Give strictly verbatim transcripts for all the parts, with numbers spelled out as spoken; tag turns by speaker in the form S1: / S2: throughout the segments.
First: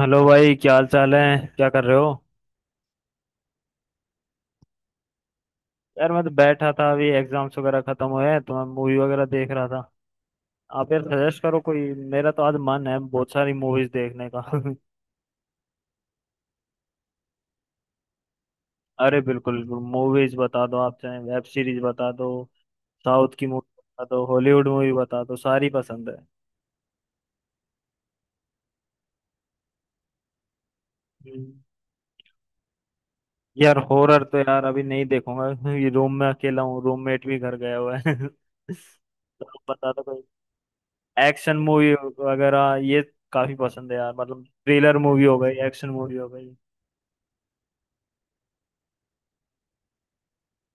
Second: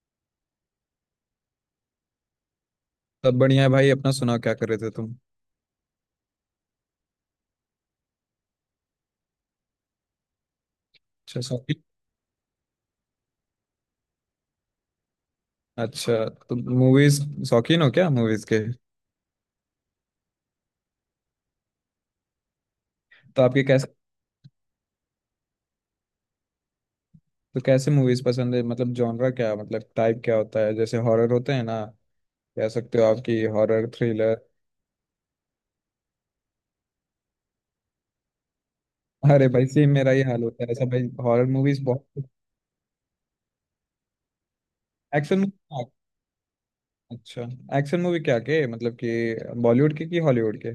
S1: Hello भाई, क्या हाल चाल है? क्या कर रहे हो?
S2: सब बढ़िया है भाई। अपना सुनाओ क्या कर रहे थे तुम।
S1: यार मैं तो बैठा था। अभी एग्जाम्स वगैरह खत्म हुए हैं तो मैं मूवी वगैरह देख रहा था। आप यार
S2: अच्छा,
S1: सजेस्ट करो कोई।
S2: शौकीन।
S1: मेरा तो आज मन है बहुत सारी मूवीज देखने का।
S2: अच्छा। तुम मूवीज शौकीन हो क्या मूवीज के?
S1: अरे बिल्कुल, मूवीज बता दो, आप चाहे वेब सीरीज बता दो, साउथ
S2: तो
S1: की
S2: आपके
S1: मूवी
S2: कैसे,
S1: बता दो, हॉलीवुड मूवी बता दो, सारी पसंद है।
S2: तो कैसे मूवीज पसंद है मतलब जॉनरा क्या, मतलब टाइप क्या होता है जैसे हॉरर होते
S1: हम्म।
S2: हैं ना? कह सकते हो आपकी
S1: यार
S2: हॉरर
S1: हॉरर
S2: थ्रिलर।
S1: तो यार अभी नहीं देखूंगा। ये रूम में अकेला हूँ, रूममेट भी घर गया हुआ है। तो
S2: अरे भाई
S1: आप
S2: सेम
S1: बता
S2: मेरा
S1: दो,
S2: ही हाल होता है ऐसा भाई, हॉरर
S1: एक्शन
S2: मूवीज
S1: मूवी
S2: बहुत।
S1: वगैरह ये काफी पसंद है यार। मतलब थ्रिलर मूवी हो
S2: एक्शन
S1: गई, एक्शन
S2: मूवी,
S1: मूवी हो गई।
S2: अच्छा। एक्शन मूवी क्या के मतलब कि बॉलीवुड के कि हॉलीवुड के?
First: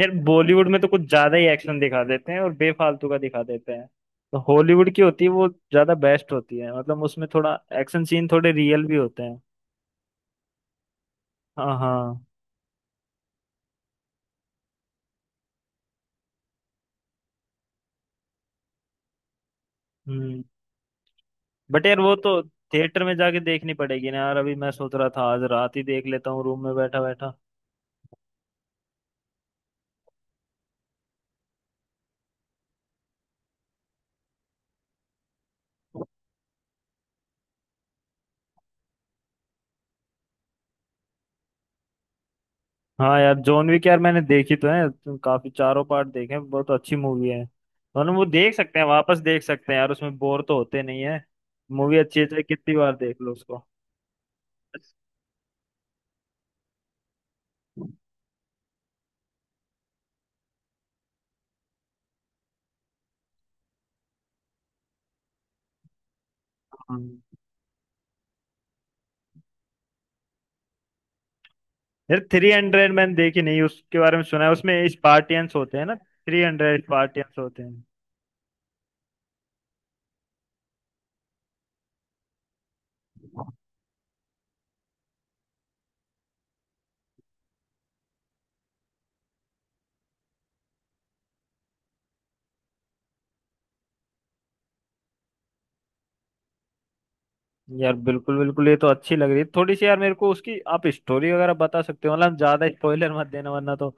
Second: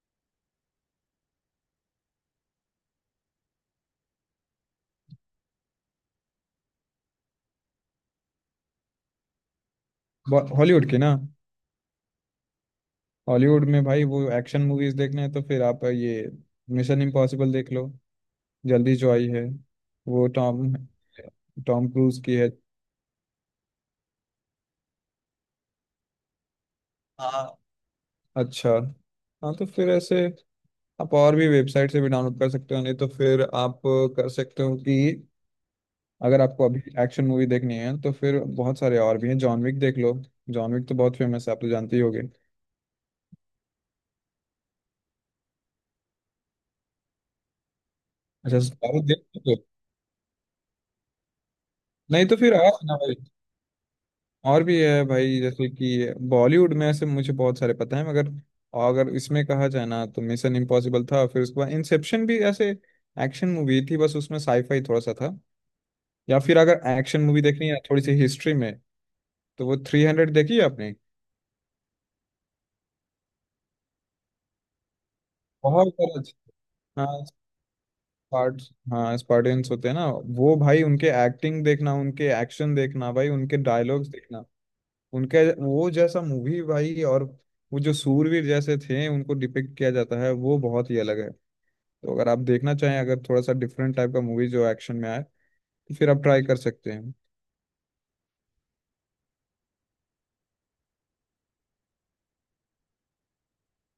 S1: यार बॉलीवुड में तो कुछ ज्यादा ही एक्शन दिखा देते हैं, और बेफालतू का दिखा देते हैं। तो हॉलीवुड की होती है वो ज्यादा बेस्ट होती है, मतलब उसमें थोड़ा एक्शन सीन थोड़े रियल भी होते हैं।
S2: हॉलीवुड की ना।
S1: हाँ हाँ।
S2: हॉलीवुड में भाई वो एक्शन मूवीज देखने हैं तो फिर आप ये मिशन इम्पॉसिबल देख लो, जल्दी जो आई है, वो
S1: हम्म।
S2: टॉम
S1: बट
S2: टॉम
S1: यार वो
S2: क्रूज
S1: तो
S2: की है।
S1: थिएटर में जाके देखनी पड़ेगी ना यार। अभी मैं सोच रहा था आज रात ही देख लेता हूँ रूम में बैठा बैठा।
S2: हाँ। अच्छा। हाँ, तो फिर ऐसे आप और भी वेबसाइट से भी डाउनलोड कर सकते हो, नहीं तो फिर आप कर सकते हो कि अगर आपको अभी एक्शन मूवी देखनी है तो फिर बहुत सारे और भी हैं, जॉन विक देख लो। जॉन विक तो बहुत फेमस है, आप तो जानते ही होगे।
S1: हाँ यार जॉन विक, यार मैंने देखी तो है, तो काफी चारों पार्ट देखे हैं, बहुत अच्छी मूवी है। मतलब वो देख
S2: अच्छा,
S1: सकते हैं,
S2: साउथ
S1: वापस
S2: देख लो
S1: देख
S2: तो।
S1: सकते हैं यार, उसमें बोर तो होते नहीं है। मूवी अच्छी है
S2: नहीं तो
S1: चाहे
S2: फिर आओ
S1: कितनी बार
S2: ना।
S1: देख लो उसको।
S2: और भी है भाई, जैसे कि बॉलीवुड में ऐसे मुझे बहुत सारे पता है, मगर अगर इसमें कहा जाए ना तो मिशन इम्पॉसिबल था, फिर उसके बाद इंसेप्शन भी ऐसे एक्शन मूवी थी, बस उसमें साईफाई थोड़ा सा था। या फिर अगर
S1: हाँ।
S2: एक्शन मूवी देखनी है थोड़ी सी हिस्ट्री में तो वो थ्री हंड्रेड देखी है आपने?
S1: यार थ्री हंड्रेड मैंने देखी नहीं, उसके बारे में सुना है। उसमें स्पार्टियंस होते हैं
S2: बहुत
S1: ना,
S2: सारा अच्छ-
S1: थ्री हंड्रेड
S2: हाँ,
S1: स्पार्टियंस होते हैं।
S2: स्पार्ट। हाँ स्पार्टियंस होते हैं ना, वो भाई उनके एक्टिंग देखना, उनके एक्शन देखना भाई, उनके डायलॉग्स देखना, उनके वो जैसा मूवी भाई। और वो जो सूरवीर जैसे थे उनको डिपिक्ट किया जाता है वो बहुत ही अलग है। तो अगर आप देखना चाहें अगर थोड़ा सा डिफरेंट टाइप का मूवी जो एक्शन में आए तो फिर आप ट्राई कर सकते हैं।
S1: यार बिल्कुल बिल्कुल, ये तो अच्छी लग रही है थोड़ी सी। यार मेरे को उसकी आप स्टोरी वगैरह बता सकते हो, मतलब ज्यादा स्पॉइलर मत देना, वरना तो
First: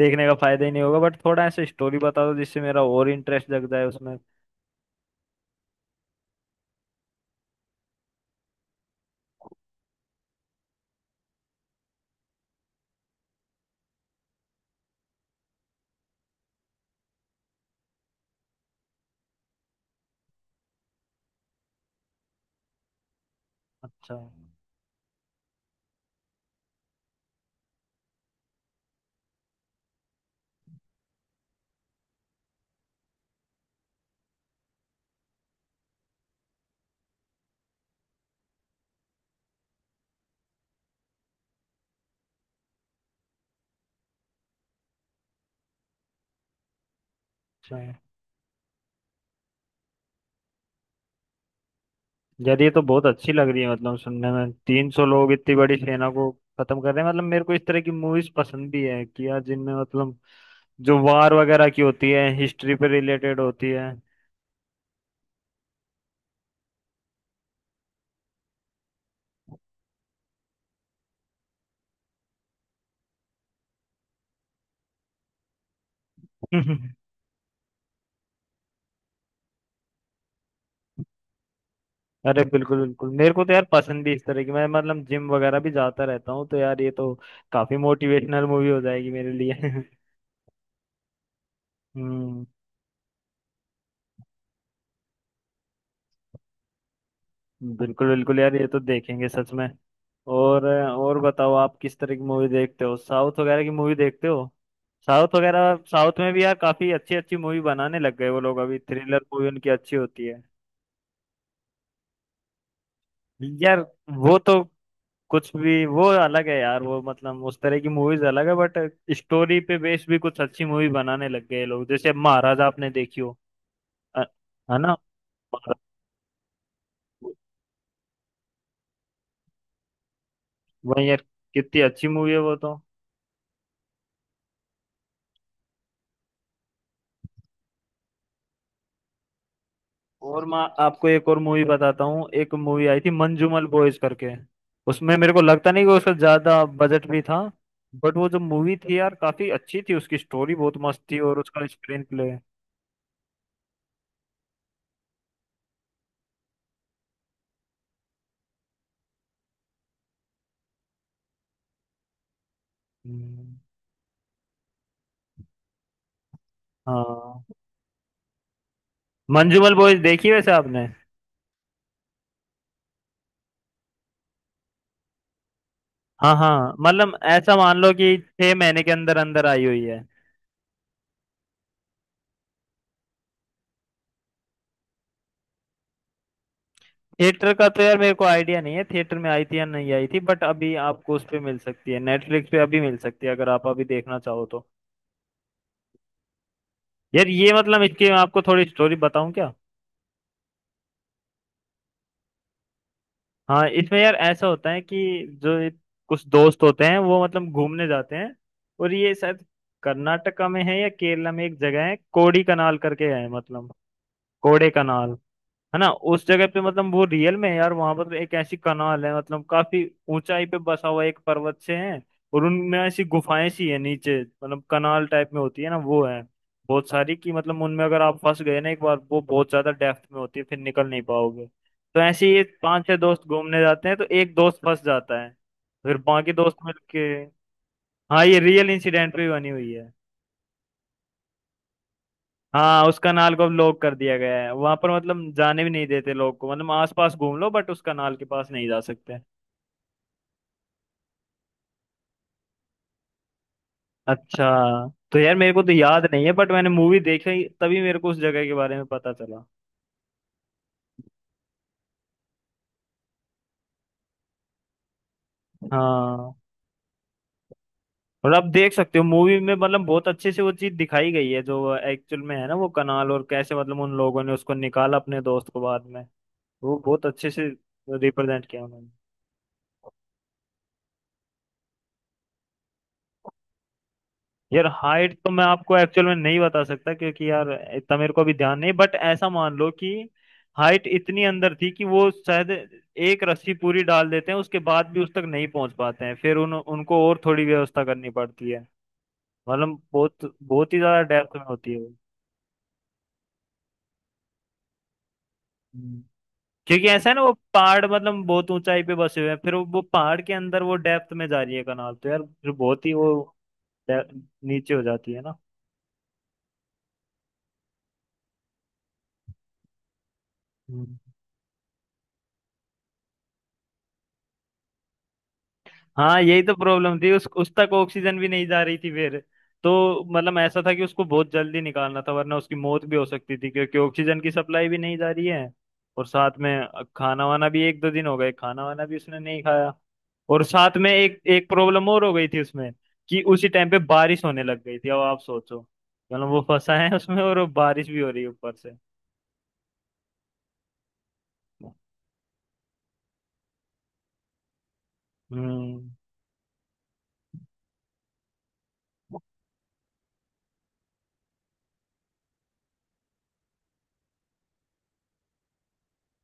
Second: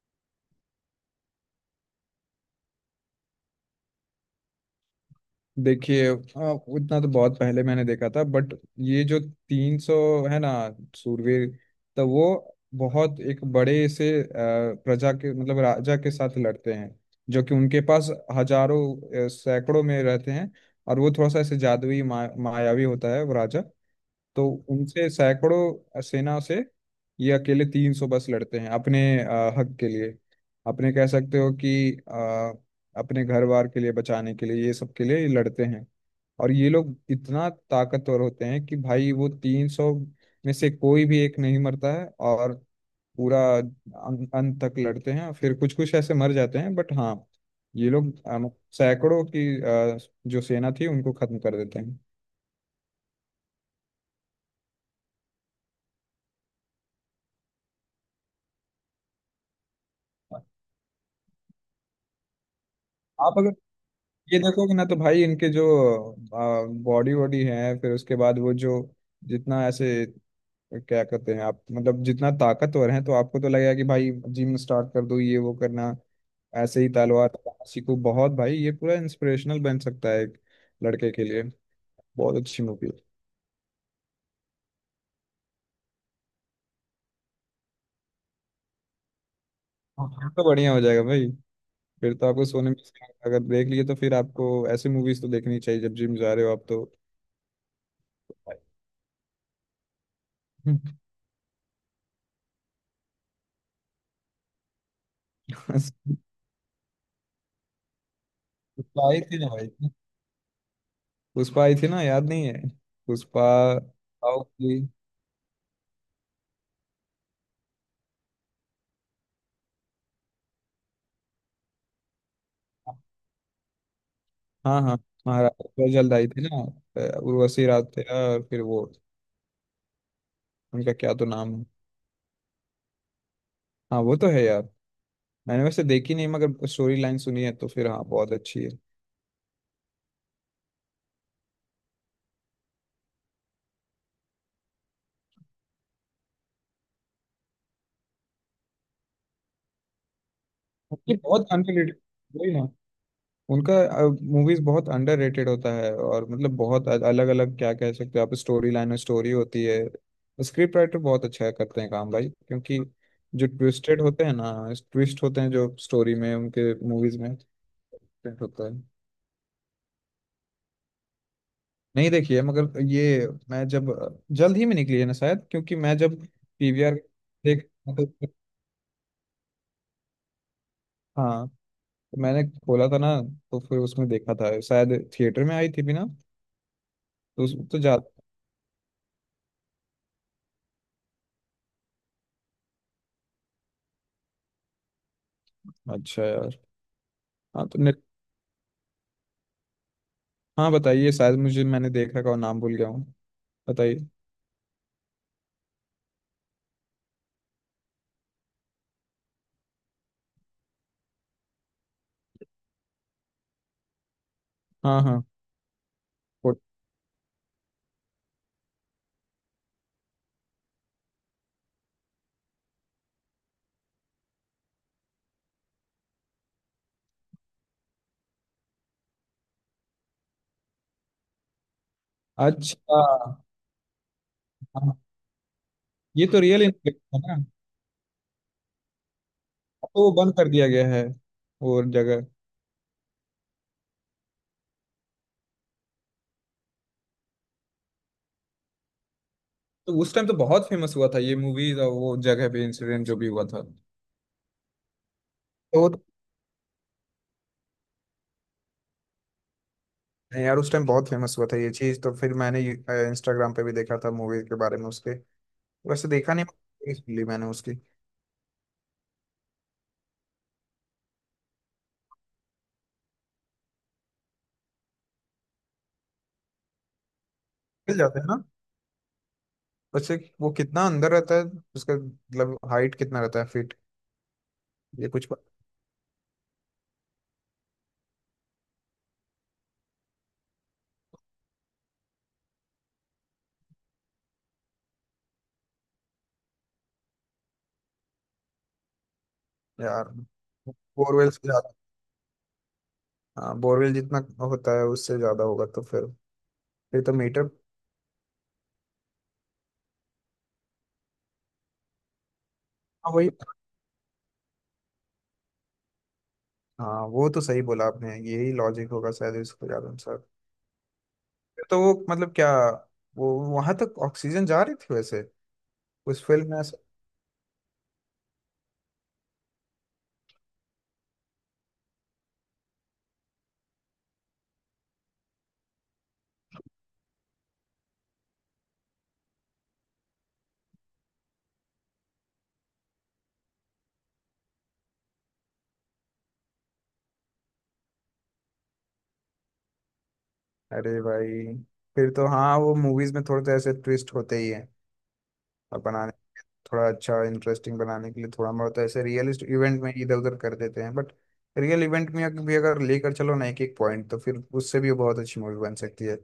S1: देखने का फायदा ही नहीं होगा। बट थोड़ा ऐसे स्टोरी बता दो जिससे मेरा और इंटरेस्ट जग जाए उसमें।
S2: देखिए आ, उतना तो बहुत पहले मैंने देखा था बट ये जो तीन सौ है ना सूरवीर, तो वो बहुत एक बड़े से आ, प्रजा के मतलब राजा के साथ लड़ते हैं, जो कि उनके पास हजारों आ, सैकड़ों में रहते हैं, और वो थोड़ा सा ऐसे जादुई मा, मायावी होता है वो राजा।
S1: अच्छा।
S2: तो उनसे सैकड़ों सेना से ये अकेले तीन सौ बस लड़ते हैं, अपने अ, हक के लिए, अपने कह सकते हो कि अ, अपने घर बार के लिए, बचाने के लिए, ये सब के लिए ये लड़ते हैं। और ये लोग इतना ताकतवर होते हैं कि भाई वो तीन सौ में से कोई भी एक नहीं मरता है। और पूरा अं- अंत तक लड़ते हैं, फिर कुछ कुछ ऐसे मर जाते हैं बट हाँ,
S1: अच्छा।
S2: ये लोग अ, सैकड़ों की अ, जो सेना थी उनको खत्म कर देते हैं।
S1: यार ये तो बहुत अच्छी लग रही है, मतलब सुनने में तीन सौ लोग इतनी बड़ी सेना को खत्म कर रहे हैं। मतलब मेरे को इस तरह की मूवीज पसंद भी है, कि यार जिनमें मतलब जो वार वगैरह की होती है, हिस्ट्री पे
S2: आप
S1: रिलेटेड
S2: अगर
S1: होती है।
S2: ये देखो कि ना तो भाई इनके जो बॉडी वॉडी है, फिर उसके बाद वो जो जितना ऐसे क्या कहते हैं आप, मतलब जितना ताकतवर हैं तो आपको तो लगेगा कि भाई जिम स्टार्ट कर दो, ये वो करना, ऐसे ही तलवार चलाना सीखो, बहुत भाई ये पूरा इंस्पिरेशनल बन सकता है एक लड़के के लिए। बहुत
S1: अरे
S2: अच्छी
S1: बिल्कुल
S2: मूवी है।
S1: बिल्कुल, मेरे को तो यार पसंद भी इस तरह की। मैं मतलब जिम वगैरह भी जाता रहता हूँ, तो यार ये तो काफी मोटिवेशनल मूवी हो जाएगी मेरे लिए।
S2: हाँ, फिर तो बढ़िया हो जाएगा भाई। फिर तो आपको
S1: हम्म।
S2: सोने में इसका- अगर देख लिए तो फिर आपको ऐसी मूवीज तो देखनी चाहिए जब जिम जा रहे हो आप तो।
S1: बिल्कुल बिल्कुल यार, ये तो देखेंगे सच में। और और बताओ, आप किस तरह की मूवी देखते हो? साउथ वगैरह की मूवी देखते हो? साउथ वगैरह,
S2: भाई।
S1: साउथ में भी यार काफी अच्छी अच्छी मूवी बनाने लग गए वो लोग। अभी
S2: क्या ही
S1: थ्रिलर
S2: थी ना
S1: मूवी उनकी
S2: भाई,
S1: अच्छी होती है।
S2: पुष्पा आई थी ना याद नहीं है, पुष्पा।
S1: यार वो
S2: आओ
S1: तो
S2: की।
S1: कुछ भी, वो अलग है यार। वो मतलब उस तरह की मूवीज अलग है, बट स्टोरी पे बेस भी कुछ अच्छी मूवी बनाने लग गए लोग, जैसे महाराजा आपने देखी हो? अ- है
S2: हाँ
S1: ना?
S2: हाँ। महाराज
S1: महाराज-
S2: पर जल्द आई थी ना, अ, उर्वशी राठिया और फिर वो, उनका
S1: वही
S2: क्या
S1: यार,
S2: तो नाम है।
S1: कितनी अच्छी मूवी है वो तो।
S2: हाँ वो तो है यार, मैंने वैसे देखी नहीं मगर स्टोरी लाइन सुनी है, तो फिर हाँ बहुत अच्छी है।
S1: और मैं आपको एक और मूवी बताता हूँ। एक मूवी आई थी मंजूमल बॉयज करके। उसमें मेरे को लगता नहीं कि उसका ज्यादा बजट भी था, बट वो जो मूवी थी यार काफी अच्छी थी, उसकी स्टोरी बहुत मस्त
S2: ये
S1: थी और
S2: बहुत
S1: उसका
S2: अनरिलेटेड,
S1: स्क्रीन प्ले।
S2: वही ना उनका। मूवीज बहुत अंडररेटेड होता है और मतलब बहुत अलग अलग क्या कह सकते हो आप, स्टोरी लाइन और स्टोरी होती है। स्क्रिप्ट राइटर बहुत अच्छा करते हैं काम भाई, क्योंकि जो ट्विस्टेड होते हैं ना, ट्विस्ट होते हैं जो स्टोरी में उनके मूवीज में
S1: हाँ,
S2: ट्विस्ट होता है।
S1: मंजूमल बॉयज देखी वैसे आपने?
S2: नहीं देखी है मगर ये मैं जब जल्द ही में निकली है ना शायद, क्योंकि मैं जब
S1: हाँ हाँ,
S2: पी वी आर
S1: मतलब ऐसा
S2: देख,
S1: मान लो कि छह महीने के अंदर अंदर आई हुई है।
S2: हाँ तो मैंने खोला था ना तो फिर उसमें देखा था, शायद थिएटर में आई थी भी ना। तो
S1: थिएटर
S2: उस
S1: का
S2: तो
S1: तो यार मेरे
S2: ज्यादा,
S1: को आइडिया नहीं है, थिएटर में आई थी या नहीं आई थी, बट अभी आपको उस पे मिल सकती है, नेटफ्लिक्स पे अभी मिल सकती है अगर आप अभी देखना चाहो तो।
S2: अच्छा यार।
S1: यार ये,
S2: हाँ तो,
S1: मतलब इसकी मैं आपको थोड़ी स्टोरी बताऊं क्या?
S2: हाँ बताइए शायद मुझे, मैंने देख रखा और नाम भूल गया हूँ।
S1: हाँ, इसमें
S2: बताइए।
S1: यार ऐसा होता है कि जो ये कुछ दोस्त होते हैं वो मतलब घूमने जाते हैं, और ये शायद कर्नाटका में है या केरला में, एक जगह है कोड़ी कनाल करके है, मतलब कोड़े
S2: हाँ
S1: कनाल।
S2: हाँ।
S1: है ना? उस जगह
S2: वो-
S1: पे, मतलब वो रियल में है यार। वहां पर एक ऐसी कनाल है, मतलब काफी ऊंचाई पे बसा हुआ एक पर्वत से है, और उनमें ऐसी गुफाएं सी है नीचे, मतलब कनाल टाइप में होती है ना वो, है बहुत सारी की। मतलब उनमें अगर आप फंस गए ना एक बार, वो बहुत ज्यादा डेप्थ में होती है, फिर निकल नहीं पाओगे। तो ऐसे ही पांच छह
S2: अच्छा।
S1: दोस्त घूमने जाते हैं तो एक दोस्त फंस
S2: हाँ,
S1: जाता है। फिर
S2: ये
S1: बाकी
S2: तो
S1: दोस्त
S2: रियल
S1: मिलके।
S2: इन्फ्लेशन है ना।
S1: हाँ, ये रियल इंसिडेंट पे बनी हुई
S2: अब
S1: है।
S2: तो वो बंद कर दिया गया है वो जगह।
S1: हाँ, उस कनाल को अब लॉक कर दिया गया है। वहां पर मतलब जाने भी नहीं देते लोग को, मतलब आसपास घूम लो बट उस कनाल के पास नहीं जा सकते।
S2: तो उस टाइम तो बहुत फेमस हुआ था ये मूवीज और वो जगह पे इंसिडेंट जो भी हुआ था, तो
S1: अच्छा। तो यार मेरे को तो
S2: वो तो-
S1: याद नहीं है, बट मैंने मूवी देखी तभी मेरे को उस जगह के बारे में पता चला।
S2: यार उस टाइम बहुत फेमस हुआ था ये चीज, तो फिर मैंने इंस्टाग्राम पे भी देखा था मूवी के बारे में उसके, वैसे देखा
S1: हाँ।
S2: नहीं movies मिली मैंने उसकी।
S1: और आप देख सकते हो मूवी में, मतलब बहुत अच्छे से वो चीज दिखाई गई है जो एक्चुअल में है ना, वो कनाल, और कैसे मतलब उन लोगों ने उसको निकाला अपने दोस्त को बाद में, वो बहुत अच्छे से
S2: मिल जाते हैं ना
S1: रिप्रेजेंट किया उन्होंने।
S2: वैसे, वो कितना अंदर रहता है उसका मतलब हाइट कितना रहता है फीट?
S1: यार
S2: ये
S1: हाइट
S2: कुछ
S1: तो मैं
S2: पता-
S1: आपको एक्चुअल में नहीं बता सकता क्योंकि यार इतना मेरे को अभी ध्यान नहीं। बट ऐसा मान लो कि हाइट इतनी अंदर थी कि वो शायद एक रस्सी पूरी डाल देते हैं उसके बाद भी उस तक नहीं पहुंच पाते हैं, फिर उन उनको और थोड़ी व्यवस्था करनी पड़ती है। मतलब
S2: यार
S1: बहुत बहुत ही ज्यादा
S2: बोरवेल,
S1: डेप्थ में होती है वो।
S2: हाँ बोरवेल जितना होता है उससे ज्यादा होगा तो
S1: हम्म।
S2: फिर
S1: क्योंकि
S2: फिर
S1: ऐसा
S2: तो
S1: है ना, वो
S2: मीटर,
S1: पहाड़ मतलब बहुत ऊंचाई पे बसे हुए हैं, फिर वो वो पहाड़ के अंदर वो डेप्थ में जा रही है कनाल, तो यार फिर बहुत ही वो
S2: हाँ वही।
S1: डे- नीचे हो जाती है
S2: हाँ वो तो सही बोला आपने यही लॉजिक होगा शायद इसको ज्यादा अनुसार।
S1: ना।
S2: फिर तो वो मतलब क्या, वो वहां तक ऑक्सीजन जा रही थी वैसे?
S1: हाँ,
S2: उस
S1: यही
S2: फिल्म
S1: तो
S2: में ऐसा-
S1: प्रॉब्लम थी, उस उस तक ऑक्सीजन भी नहीं जा रही थी फिर। तो मतलब ऐसा था कि उसको बहुत जल्दी निकालना था, वरना उसकी मौत भी हो सकती थी, क्योंकि ऑक्सीजन की सप्लाई भी नहीं जा रही है। और साथ में खाना वाना भी, एक दो दिन हो गए खाना वाना भी उसने नहीं खाया। और साथ में एक एक प्रॉब्लम और हो गई थी उसमें, कि उसी टाइम पे बारिश होने लग गई थी। अब आप सोचो, मतलब वो फंसा है उसमें और वो बारिश भी हो रही है ऊपर से।
S2: अरे भाई, फिर तो हाँ वो मूवीज में थोड़े तो ऐसे ट्विस्ट होते ही हैं। और
S1: हम्म।
S2: बनाने, थोड़ा अच्छा इंटरेस्टिंग बनाने के लिए थोड़ा बहुत ऐसे रियलिस्ट इवेंट में इधर उधर कर देते हैं बट रियल इवेंट में अगर- भी अगर लेकर चलो ना एक एक पॉइंट तो फिर उससे भी बहुत अच्छी मूवी बन सकती है।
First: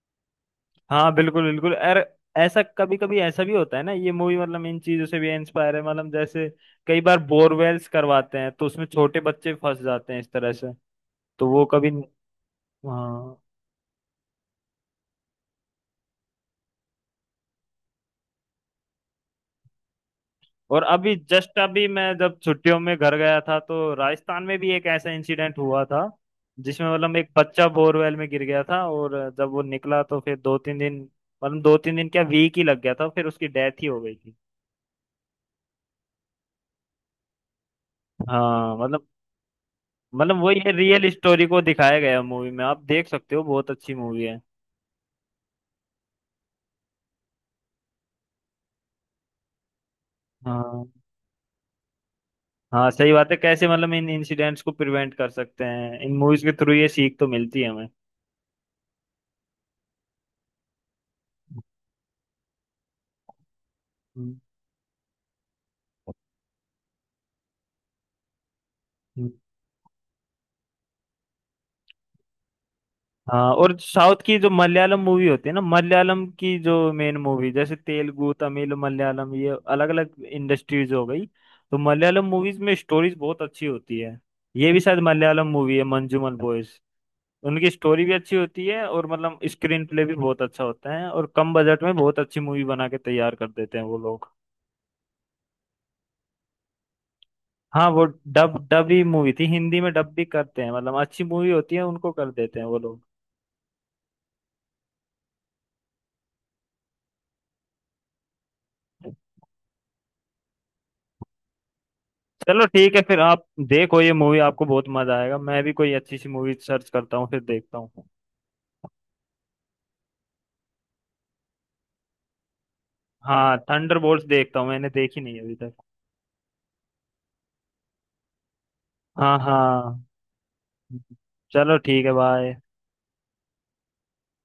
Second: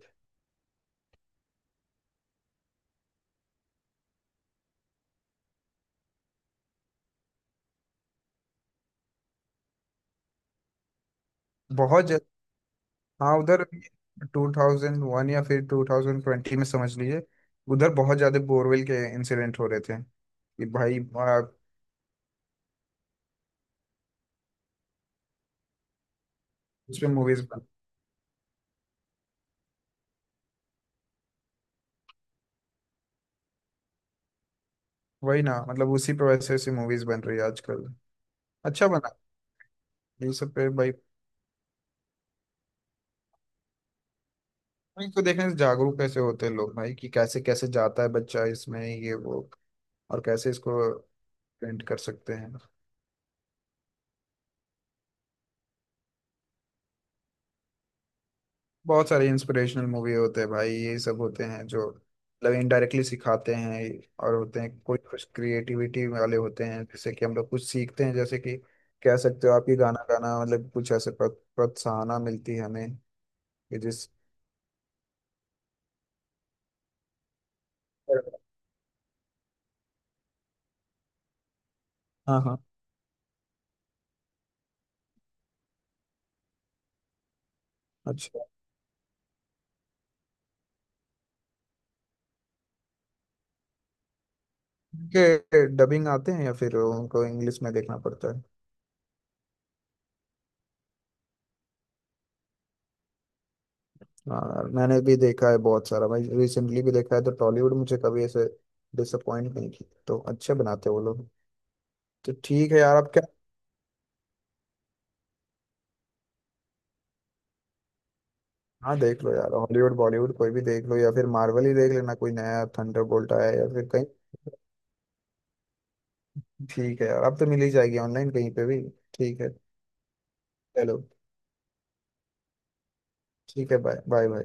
S1: हाँ बिल्कुल बिल्कुल। अरे ऐसा कभी कभी ऐसा भी होता है ना, ये मूवी मतलब इन चीजों से भी इंस्पायर है, मतलब जैसे कई बार बोरवेल्स करवाते हैं तो उसमें छोटे बच्चे फंस जाते हैं इस तरह से, तो वो कभी।
S2: बहुत, हाँ
S1: हाँ,
S2: उधर टू थाउजेंड वन या फिर टू थाउजेंड ट्वेंटी में समझ लीजिए, उधर बहुत ज्यादा बोरवेल के इंसिडेंट हो रहे थे कि
S1: और
S2: भाई
S1: अभी
S2: आ,
S1: जस्ट अभी मैं जब छुट्टियों में घर गया था तो राजस्थान में भी एक ऐसा इंसिडेंट हुआ था, जिसमें
S2: उस पे
S1: मतलब एक
S2: मूवीज बन,
S1: बच्चा बोरवेल में गिर गया था, और जब वो निकला तो फिर दो तीन दिन, मतलब दो तीन दिन क्या वीक ही लग गया था, फिर उसकी डेथ ही हो गई थी।
S2: वही ना, मतलब उसी पे वैसे ऐसी मूवीज बन रही है आजकल।
S1: हाँ
S2: अच्छा,
S1: मतलब,
S2: बना। ये
S1: मतलब
S2: सब
S1: वही
S2: पे
S1: है,
S2: भाई,
S1: रियल स्टोरी को दिखाया गया मूवी में। आप देख सकते हो, बहुत अच्छी मूवी है।
S2: इनको देखने से जागरूक कैसे होते हैं लोग भाई, कि कैसे कैसे जाता है बच्चा, इसमें ये वो और कैसे
S1: हाँ
S2: इसको पेंट कर सकते हैं।
S1: हाँ सही बात है, कैसे मतलब इन इंसिडेंट्स को प्रिवेंट कर सकते हैं, इन मूवीज के थ्रू ये सीख तो मिलती है हमें।
S2: बहुत सारे इंस्पिरेशनल मूवी होते हैं भाई, ये सब होते हैं जो मतलब इनडायरेक्टली सिखाते हैं। और
S1: हम्म,
S2: होते हैं कोई कुछ क्रिएटिविटी वाले होते हैं, जैसे कि हम लोग कुछ सीखते हैं, जैसे कि कह
S1: हम्म।
S2: सकते हो आप ही गाना गाना मतलब कुछ ऐसे प्रो- प्रोत्साहना मिलती है हमें।
S1: हाँ, और
S2: कि जिस,
S1: साउथ की जो मलयालम मूवी होती है ना, मलयालम की जो मेन मूवी, जैसे तेलुगु तमिल मलयालम ये अलग अलग इंडस्ट्रीज हो गई, तो मलयालम
S2: हाँ हाँ।
S1: मूवीज में स्टोरीज बहुत अच्छी होती है। ये भी शायद मलयालम मूवी है मंजूमल बॉयज। उनकी स्टोरी भी अच्छी
S2: अच्छा,
S1: होती है और मतलब स्क्रीन प्ले भी बहुत अच्छा होता है, और कम बजट में बहुत अच्छी मूवी बना के तैयार कर देते हैं वो लोग।
S2: के डबिंग आते हैं या फिर उनको इंग्लिश में
S1: हाँ
S2: देखना
S1: वो
S2: पड़ता है?
S1: डब, डब ही मूवी थी। हिंदी में डब भी करते हैं, मतलब अच्छी मूवी होती है उनको कर देते हैं वो लोग।
S2: हाँ मैंने भी देखा है बहुत सारा भाई, रिसेंटली भी देखा है तो टॉलीवुड मुझे कभी ऐसे डिसअपॉइंट नहीं की, तो अच्छे बनाते हैं वो लोग। तो
S1: चलो
S2: ठीक है
S1: ठीक
S2: यार,
S1: है,
S2: आप
S1: फिर
S2: क्या।
S1: आप देखो ये मूवी, आपको बहुत मजा आएगा। मैं भी कोई अच्छी सी मूवी सर्च करता हूँ फिर देखता हूँ।
S2: हाँ देख लो यार, हॉलीवुड बॉलीवुड कोई भी देख लो, या फिर मार्वल ही देख लेना, कोई नया थंडरबोल्ट आया
S1: हाँ
S2: है या फिर कहीं।
S1: थंडरबोल्ट्स देखता हूँ, मैंने देखी नहीं अभी तक।
S2: ठीक है यार अब तो मिल ही जाएगी ऑनलाइन कहीं पे भी।
S1: हाँ
S2: ठीक है,
S1: हाँ।
S2: चलो।
S1: चलो ठीक है, बाय।
S2: ठीक है बाय बाय बाय।